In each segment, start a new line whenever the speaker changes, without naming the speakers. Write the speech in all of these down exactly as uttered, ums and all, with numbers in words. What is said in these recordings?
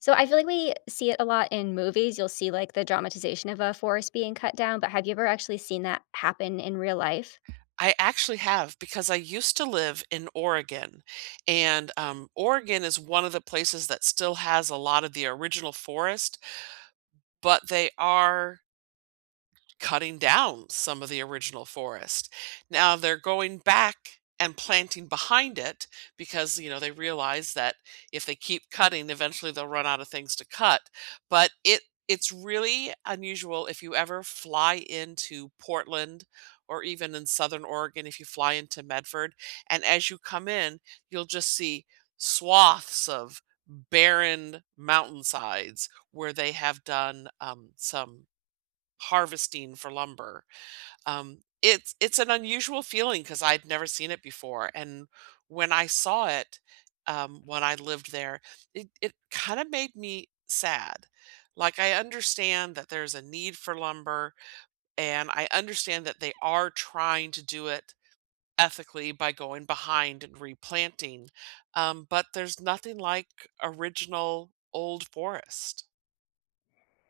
So I feel like we see it a lot in movies. You'll see, like, the dramatization of a forest being cut down, but have you ever actually seen that happen in real life?
I actually have because I used to live in Oregon. And, um, Oregon is one of the places that still has a lot of the original forest but they are cutting down some of the original forest. Now they're going back and planting behind it because, you know, they realize that if they keep cutting, eventually, they'll run out of things to cut. But it it's really unusual if you ever fly into Portland, or even in Southern Oregon, if you fly into Medford. And as you come in, you'll just see swaths of barren mountainsides where they have done, um, some harvesting for lumber. Um, it's it's an unusual feeling 'cause I'd never seen it before. And when I saw it, um, when I lived there, it it kinda made me sad. Like, I understand that there's a need for lumber, and I understand that they are trying to do it ethically by going behind and replanting, um, but there's nothing like original old forest.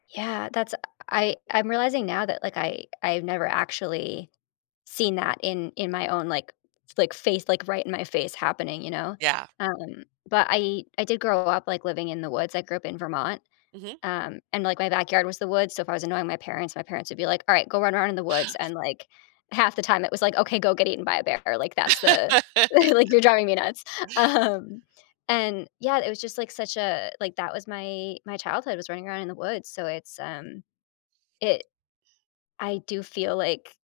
Yeah, that's I I'm realizing now that, like, I I've never actually seen that in in my own, like, like, face like, right in my face happening, you know?
Yeah.
Um, but I I did grow up, like, living in the woods. I grew up in Vermont.
Mhm.
Um, and like my backyard was the woods, so if I was annoying my parents, parents would be like, "Alright, go run around in the woods." And, like, half the time it was like, "Okay, go get eaten by a bear." Like that's the like, "You're driving me nuts." Um, and, yeah, it was just like such a like, that was my my childhood, was running around in the woods. So it's, um, it I do feel like,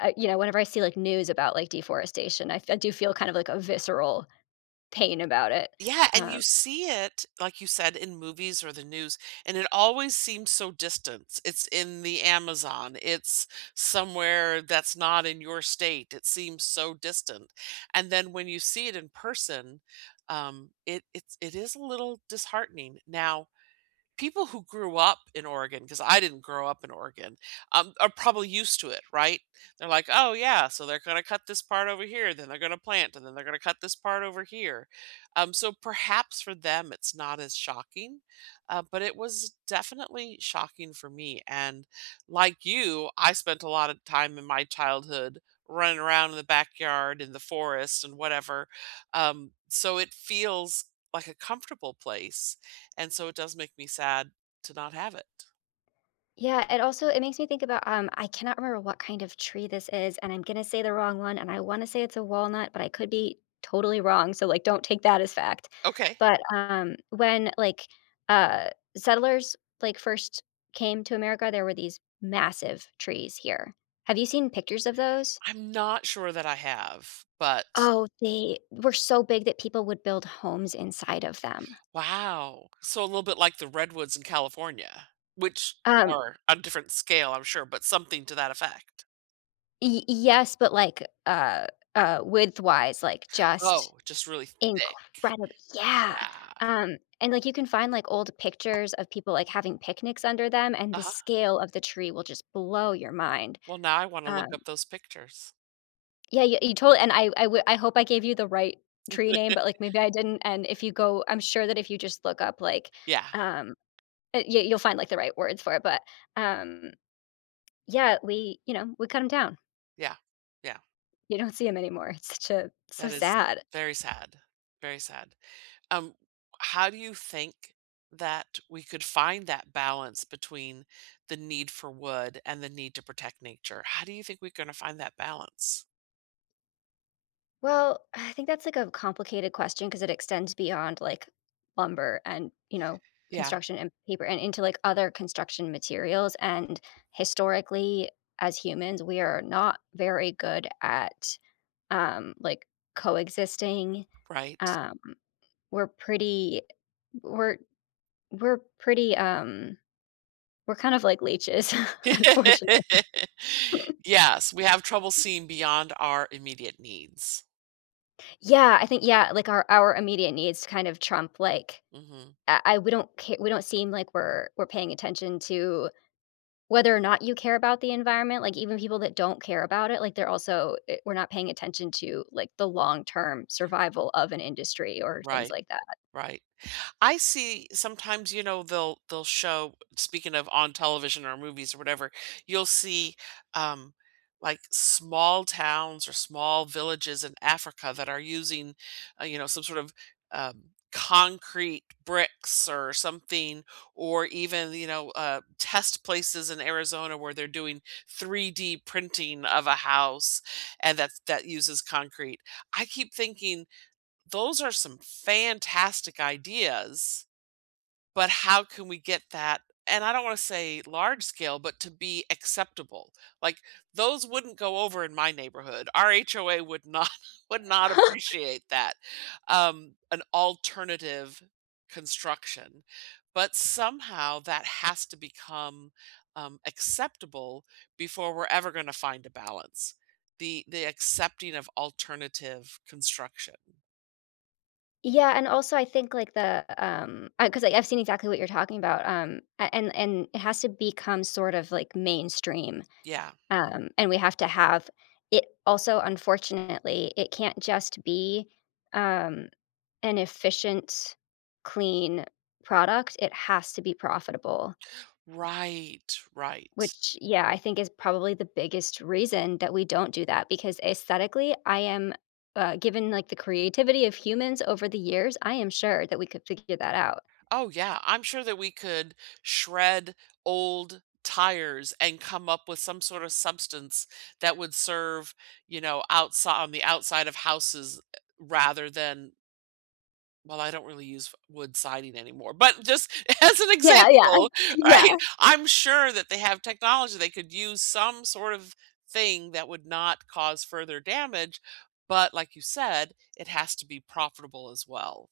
uh, you know, whenever I see, like, news about, like, deforestation, I f I do feel kind of like a visceral pain about it.
Yeah, and
Um
you see it like you said, in movies or the news, and it always seems so distant. It's in the Amazon, it's somewhere that's not in your state. It seems so distant. And then when you see it in person, um, it it's it is a little disheartening. Now, people who grew up in Oregon 'cause I didn't grow up in Oregon, um, are probably used to it, right? They're like, "Oh, yeah. So they're gonna cut this part over here, then they're gonna plant, and then they're gonna cut this part over here." Um, so perhaps for them, it's not as shocking, uh, but it was definitely shocking for me. And like you, I spent a lot of time in my childhood running around in the backyard, in the forest, and whatever. Um, so it feels like a comfortable place, and so it does make me sad to not have it.
Yeah. And also, it makes me think about, um- I cannot remember what kind of tree this is, and I'm gonna say the wrong one, and I wanna say it's a walnut, but I could be totally wrong, so, like, don't take that as fact-
Okay.
but, um, when, like, uh, settlers, like, first came to America, there were these massive trees here. Have you seen pictures of those?
I'm not sure that I have, but
Oh, they were so big that people would build homes inside of them.
Wow. So, a little bit like the redwoods in California, which
Um
are a different scale, I'm sure, but something to that effect.
Y y yes, but, like, uh uh, width-wise, like, just
Oh, just really thick.
incredib Yeah,
Yeah.
um, and, like, you can find, like, old pictures of people, like, having picnics under them, and the
Uh-huh.
scale of the tree will just blow your mind.
Well, now I wanna look
Um
up those pictures.
Yeah ye you told and I I w I hope I gave you the right tree name, but, like, maybe I didn't, and if you go I'm sure that if you just look up, like,
Yeah.
um, eh yeah, you'll find, like, the right words for it, but, um, yeah, we you know, we cut 'em down.
Yeah. Yeah.
You don't see 'em anymore. It's ju so
That is
sad.
very sad, very sad. Um, how do you think that we could find that balance between the need for wood and the need to protect nature? How do you think we're gonna find that balance?
Well, I think that's, like, a complicated question 'cause it extends beyond, like, lumber and, you know,
Yeah.
construction and paper and into, like, other construction materials and, historically, as humans, we are not very good at, um, like, coexisting.
Right.
Um, we're pretty we're we're pretty, um we're kind of like leeches, unfortunately.
Yes, we have trouble seeing beyond our immediate needs.
Yeah, I think, yeah, like, our our immediate needs kind of trump, like
Mhm.
I I we don't ca we don't seem like we're we're paying attention to whether or not you care about the environment. Like, even people that don't care about it, like, they're also eh, we're not paying attention to, like, the long-term survival of an industry or things
Right.
like that.
Right. I see sometimes, you know, they'll they'll show speaking of on television or movies or whatever, you'll see, um, like, small towns or small villages in Africa that are using, uh, you know, some sort of, um, concrete bricks or something, or even, you know, uh, test places in Arizona where they're doing three D printing of a house and that that uses concrete. I keep thinking, those are some fantastic ideas, but how can we get that, and I don't wanna say large scale, but to be acceptable. Like, those wouldn't go over in my neighborhood. Our HOA would not would not appreciate that, um, an alternative construction, but, somehow, that has to become, um, acceptable before we're ever gonna find a balance; the the accepting of alternative construction.
Yeah, and also, I think, like, the, um, I 'cause I've seen exactly what you're talking about, um, and and and it has to become sort of, like, mainstream,
Yeah.
um, and we have to have it also, unfortunately, it can't just be, um, an efficient, clean product, it has to be profitable.
Right. Right.
Which, yeah, I think is probably the biggest reason that we don't do that because aesthetically, I am, uh given, like, the creativity of humans over the years, I am sure that we could figure that out.
Oh, yeah, I'm sure that we could shred old tires and come up with some sort of substance that would serve, you know, outsi on the outside of houses e rather than well, I don't really use f wood siding anymore, but just as an
Yeah, yeah.
example,
Yeah.
right, I'm sure that they have technology they could use some sort of thing that would not cause further damage, but, like you said, "It has to be profitable as well."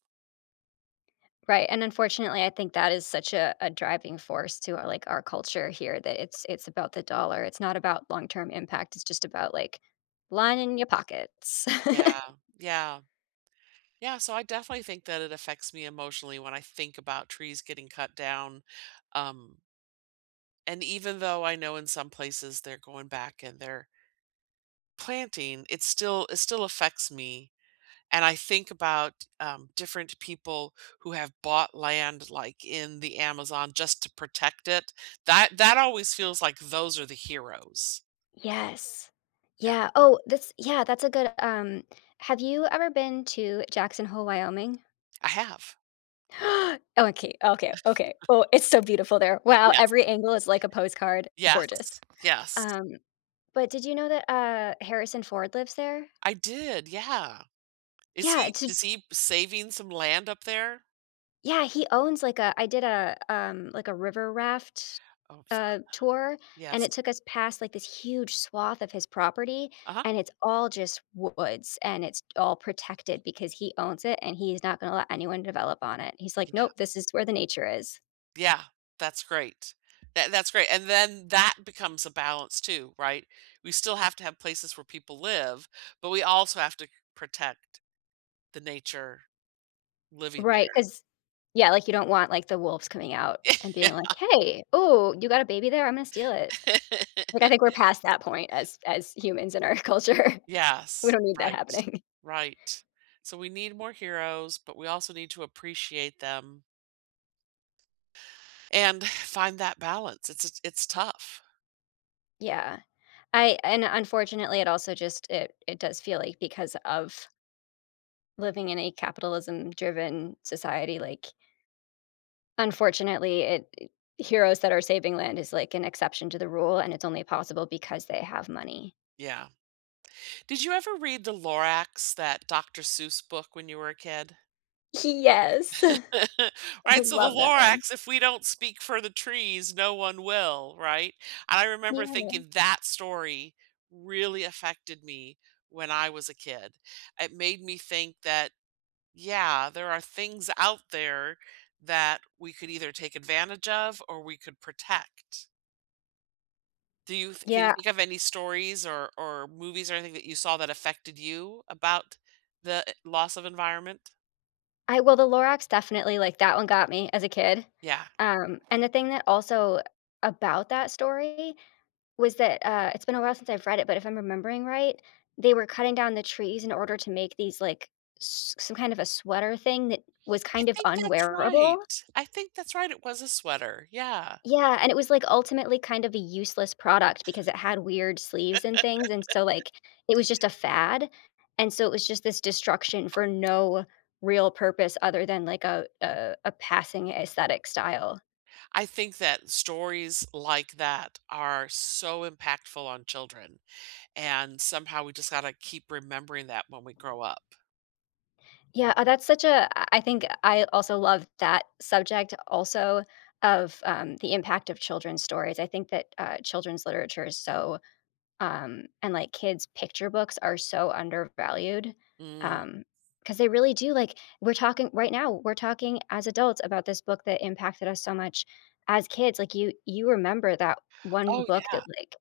Right, and, unfortunately, I think that is such a a driving force to our, like, our culture here, that it's it's about the dollar. It's not about long term impact it's just about, like, lining your pockets.
Yeah, yeah. Yeah, so I definitely think that it affects me emotionally when I think about trees getting cut down, um and even though I know in some places they're going back and they're planting, it still it still affects me. And I think about, um, different people who have bought land, like, in the Amazon just to protect it, that that always feels like those are the heroes.
Yes.
Yeah.
Yeah oh, this yeah, that's a good, um have you ever been to Jackson Hole, Wyoming?
I have.
Okay, okay, okay, well it's so beautiful there. Wow,
Yes.
every angle is like a postcard, gorgeous.
Yes. Yes.
Um, but did you know that, uh, Harrison Ford lives there?
I did, yeah. Is
Yeah,
he
j
does he saving some land up there?
Yeah, he owns like a I did a um, like, a river-raft,
Oh, fun.
uh, tour and it
Yes.
took us past like this huge swath of his property
Uh-huh.
and it's all just woods and it's all protected because he owns it and he's not gonna let anyone develop on it. He's like,
Yeah.
"Nope. This is where the nature is."
Yeah. That's great. That that's great, and then that becomes a balance too, right? We still have to have places where people live, but we also have to protect the nature living
Right,
there.
'cause yeah, like, you don't want, like, the wolves coming out and
Yeah.
being like, "Hey. Ooh, you got a baby there? I'm gonna steal it." Like, I think we're past that point as as humans in our culture. We
Yes.
don't need that
Right.
happening.
Right. So we need more heroes, but we also need to appreciate them and find that balance. It's it's it's tough.
Yeah. I and unfortunately, it also just it it does feel like because of living in a capitalism-driven society, like unfortunately, it, eh heroes that are saving land is, like, an exception to the rule, and it's only possible because they have money.
Yeah. Did you ever read the Lorax, that Doctor Seuss book when you were a kid?
He yes. I
Right? So the
love that one.
Lorax, if we don't speak for the trees, no one will, right? I remember
Yeah.
thinking that story really affected me when I was a kid. It made me think that, yeah, there are things out there that we could either take advantage of or we could protect. Do you th can you
Yeah
think of any stories or or movies or anything that you saw that affected you about the eh loss of environment?
I well, The Lorax definitely, like, that one got me as a kid,
Yeah.
um, and the thing that also, about that story was that, uh, it's been a while since I've read it, but if I'm remembering right, they were cutting down the trees in order to make these, like, s some kind of a sweater thing that was
I
kind of
think that's
unwearable.
right, I think that's right, it was a sweater, yeah.
Yeah, and it was like ultimately kind of a useless product because it had weird sleeves and things, and so like, it was just a fad and so, it was just this destruction for no real purpose other than like a a a passing aesthetic style.
I think that stories like that are so impactful on children, and somehow we just gotta keep remembering that when we grow up.
Yeah, uh, that's such a I I think I also love that subject also of, um, the impact of children's stories. I think that, uh, children's literature is so, um and like kids picture books are so undervalued,
Mm.
um, 'cause they really do, like we're talking right now, we're talking as adults about this book that impacted us so much as kids. Like, you you remember that one
Oh,
book
yeah.
that, like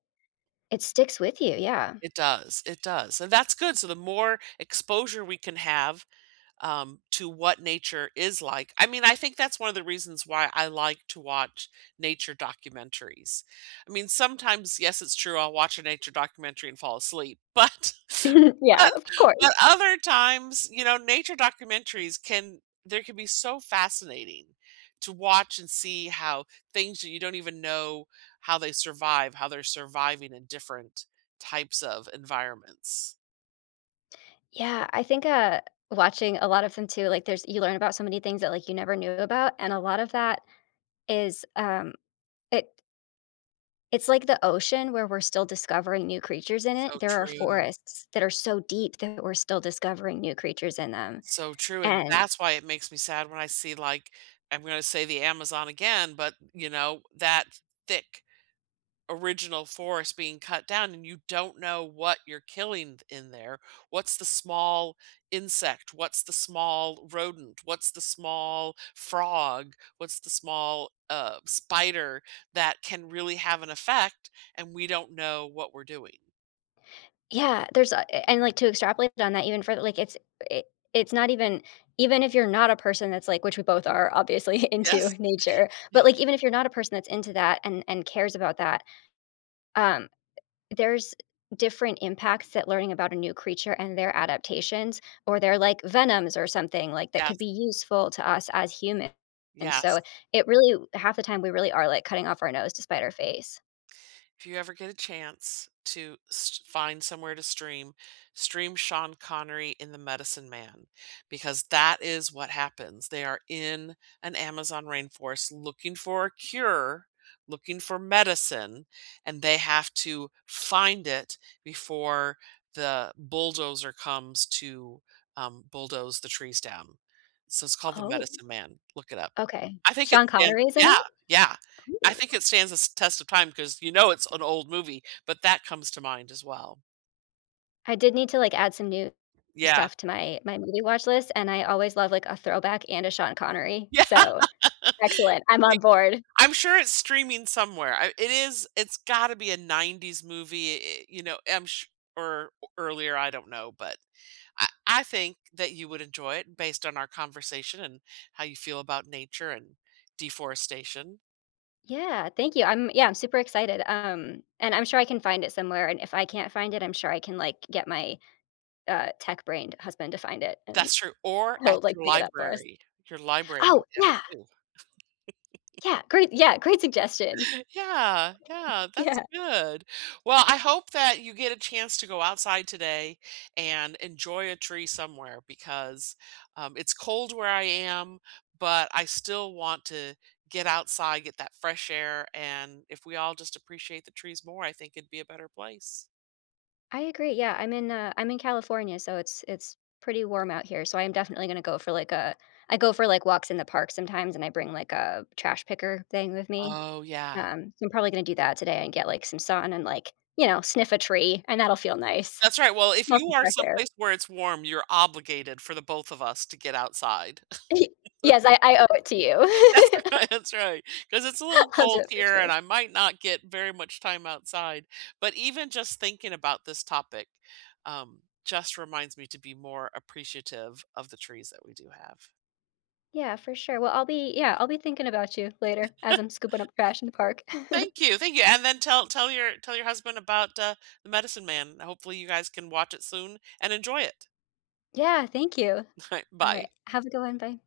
it sticks with you, yeah.
It does, it does, and that's good so the more exposure we can have, um, to what nature is like I mean, I think that's one of the reasons why I like to watch nature documentaries. I mean, sometimes, yes, it's true I'll watch a nature documentary and fall asleep, but
Yeah,
but
of
but
course.
other times, you know, nature documentaries can they can be so fascinating to watch and see how things that you don't even know how they survive, how they're surviving in different types of environments.
Yeah, I think, uh, watching a lot of them too, like, there's you learn about so many things that, like, you never knew about, and a lot of that is, um, it it's like the ocean where we're still discovering new creatures in it.
So
There are
true.
forests that are so deep that we're still discovering new creatures in them,
So true and
and
that's why it makes me sad when I see, like, I'm gonna say the Amazon again, but, you know, that thick, original forest being cut down, and you don't know what you're killing th in there. What's the small insect, what's the small rodent, what's the small frog, what's the small, uh, spider that can really have an effect, and we don't know what we're doing.
Yeah, there's, uh eh, and, like, to extrapolate on that even further, like, it's eh, it's not even even if you're not a person that's, like which we both are, obviously, into
Yes.
nature but, like, even if you're not a person that's into that and and cares about that, um, there's different impacts that learning about a new creature and their adaptations or their, like, venoms or something, like, that could
Yes.
be useful to us as human, and so
Yes.
it really half the time, we really are, like, cutting off our nose to spite our face.
If you ever get a chance to st find somewhere to stream, stream Sean Connery in The Medicine Man, because that is what happens. They are in an Amazon rainforest looking for a cure, looking for medicine, and they have to find it before the bulldozer comes to, um, bulldoze the trees down. So it's called The
Oh.
Medicine Man- look it up.
Okay,
I think it's
Sean
stands
Connery’s in it?
Yeah, yeah. I
Cool.
think it stands the s test of time 'cause you know it's an old movie, but that comes to mind as well.
I did need to, like, add some new,
Yeah.
stuff to my my movie watch list, and I always love, like, a throwback and a Sean Connery,
Yeah.
so, excellent, I'm on
Like,
board.
I'm sure it's streaming somewhere. I it is it's gotta be a nineties movie. Eh, you know, I'm sure o earlier; I don't know, but I I think that you would enjoy it based on our conversation and how you feel about nature and deforestation.
Yeah, thank you, I'm yeah, I'm super excited, um, and I'm sure I can find it somewhere. And if I can't find it, I'm sure I can, like, get my, uh, tech brained husband to find it, and
That's true. Or at
he'll, like,
your
pick it up for us.
library; your library
Oh,
might have it
yeah!
too.
Yeah, great yeah, great suggestion.
Yeah, yeah, that's
Yeah.
good. Well, I hope that you get a chance to go outside today and enjoy a tree somewhere because, um, it's cold where I am, but I still want to get outside, get that fresh air. And if we all just appreciate the trees more, I think it'd be a better place.
I agree, yeah, I'm in, uh I'm in California, so it's it's pretty warm out here. So I am definitely gonna go for, like a I go for, like, walks in the park sometimes and I bring like a trash picker thing with me.
Oh, yeah.
Um, I'm probably gonna do that today and get like some sun and like, you know, sniff a tree and that'll feel nice.
That's right, well, if
Smell
you
some
are
fresh air.
someplace where it's warm, you're obligated for the both of us to get outside.
Yes, I I owe it to you.
That's right, that's right. ‘Cause it's a little
I'll do
cold
it for
here and
sure.
I might not get very much time outside. But even just thinking about this topic, um, just reminds me to be more appreciative of the trees that we do have.
Yeah, for sure, well, I'll be, yeah, I'll be thinking about you, later, as I'm scooping up trash in the park.
Thank you, thank you. And then tell tell your tell your husband about, uh, The Medicine Man. Hopefully, you guys can watch it soon and enjoy it.
Yeah, thank you.
Alright,
Alright,
bye.
have a good one, bye.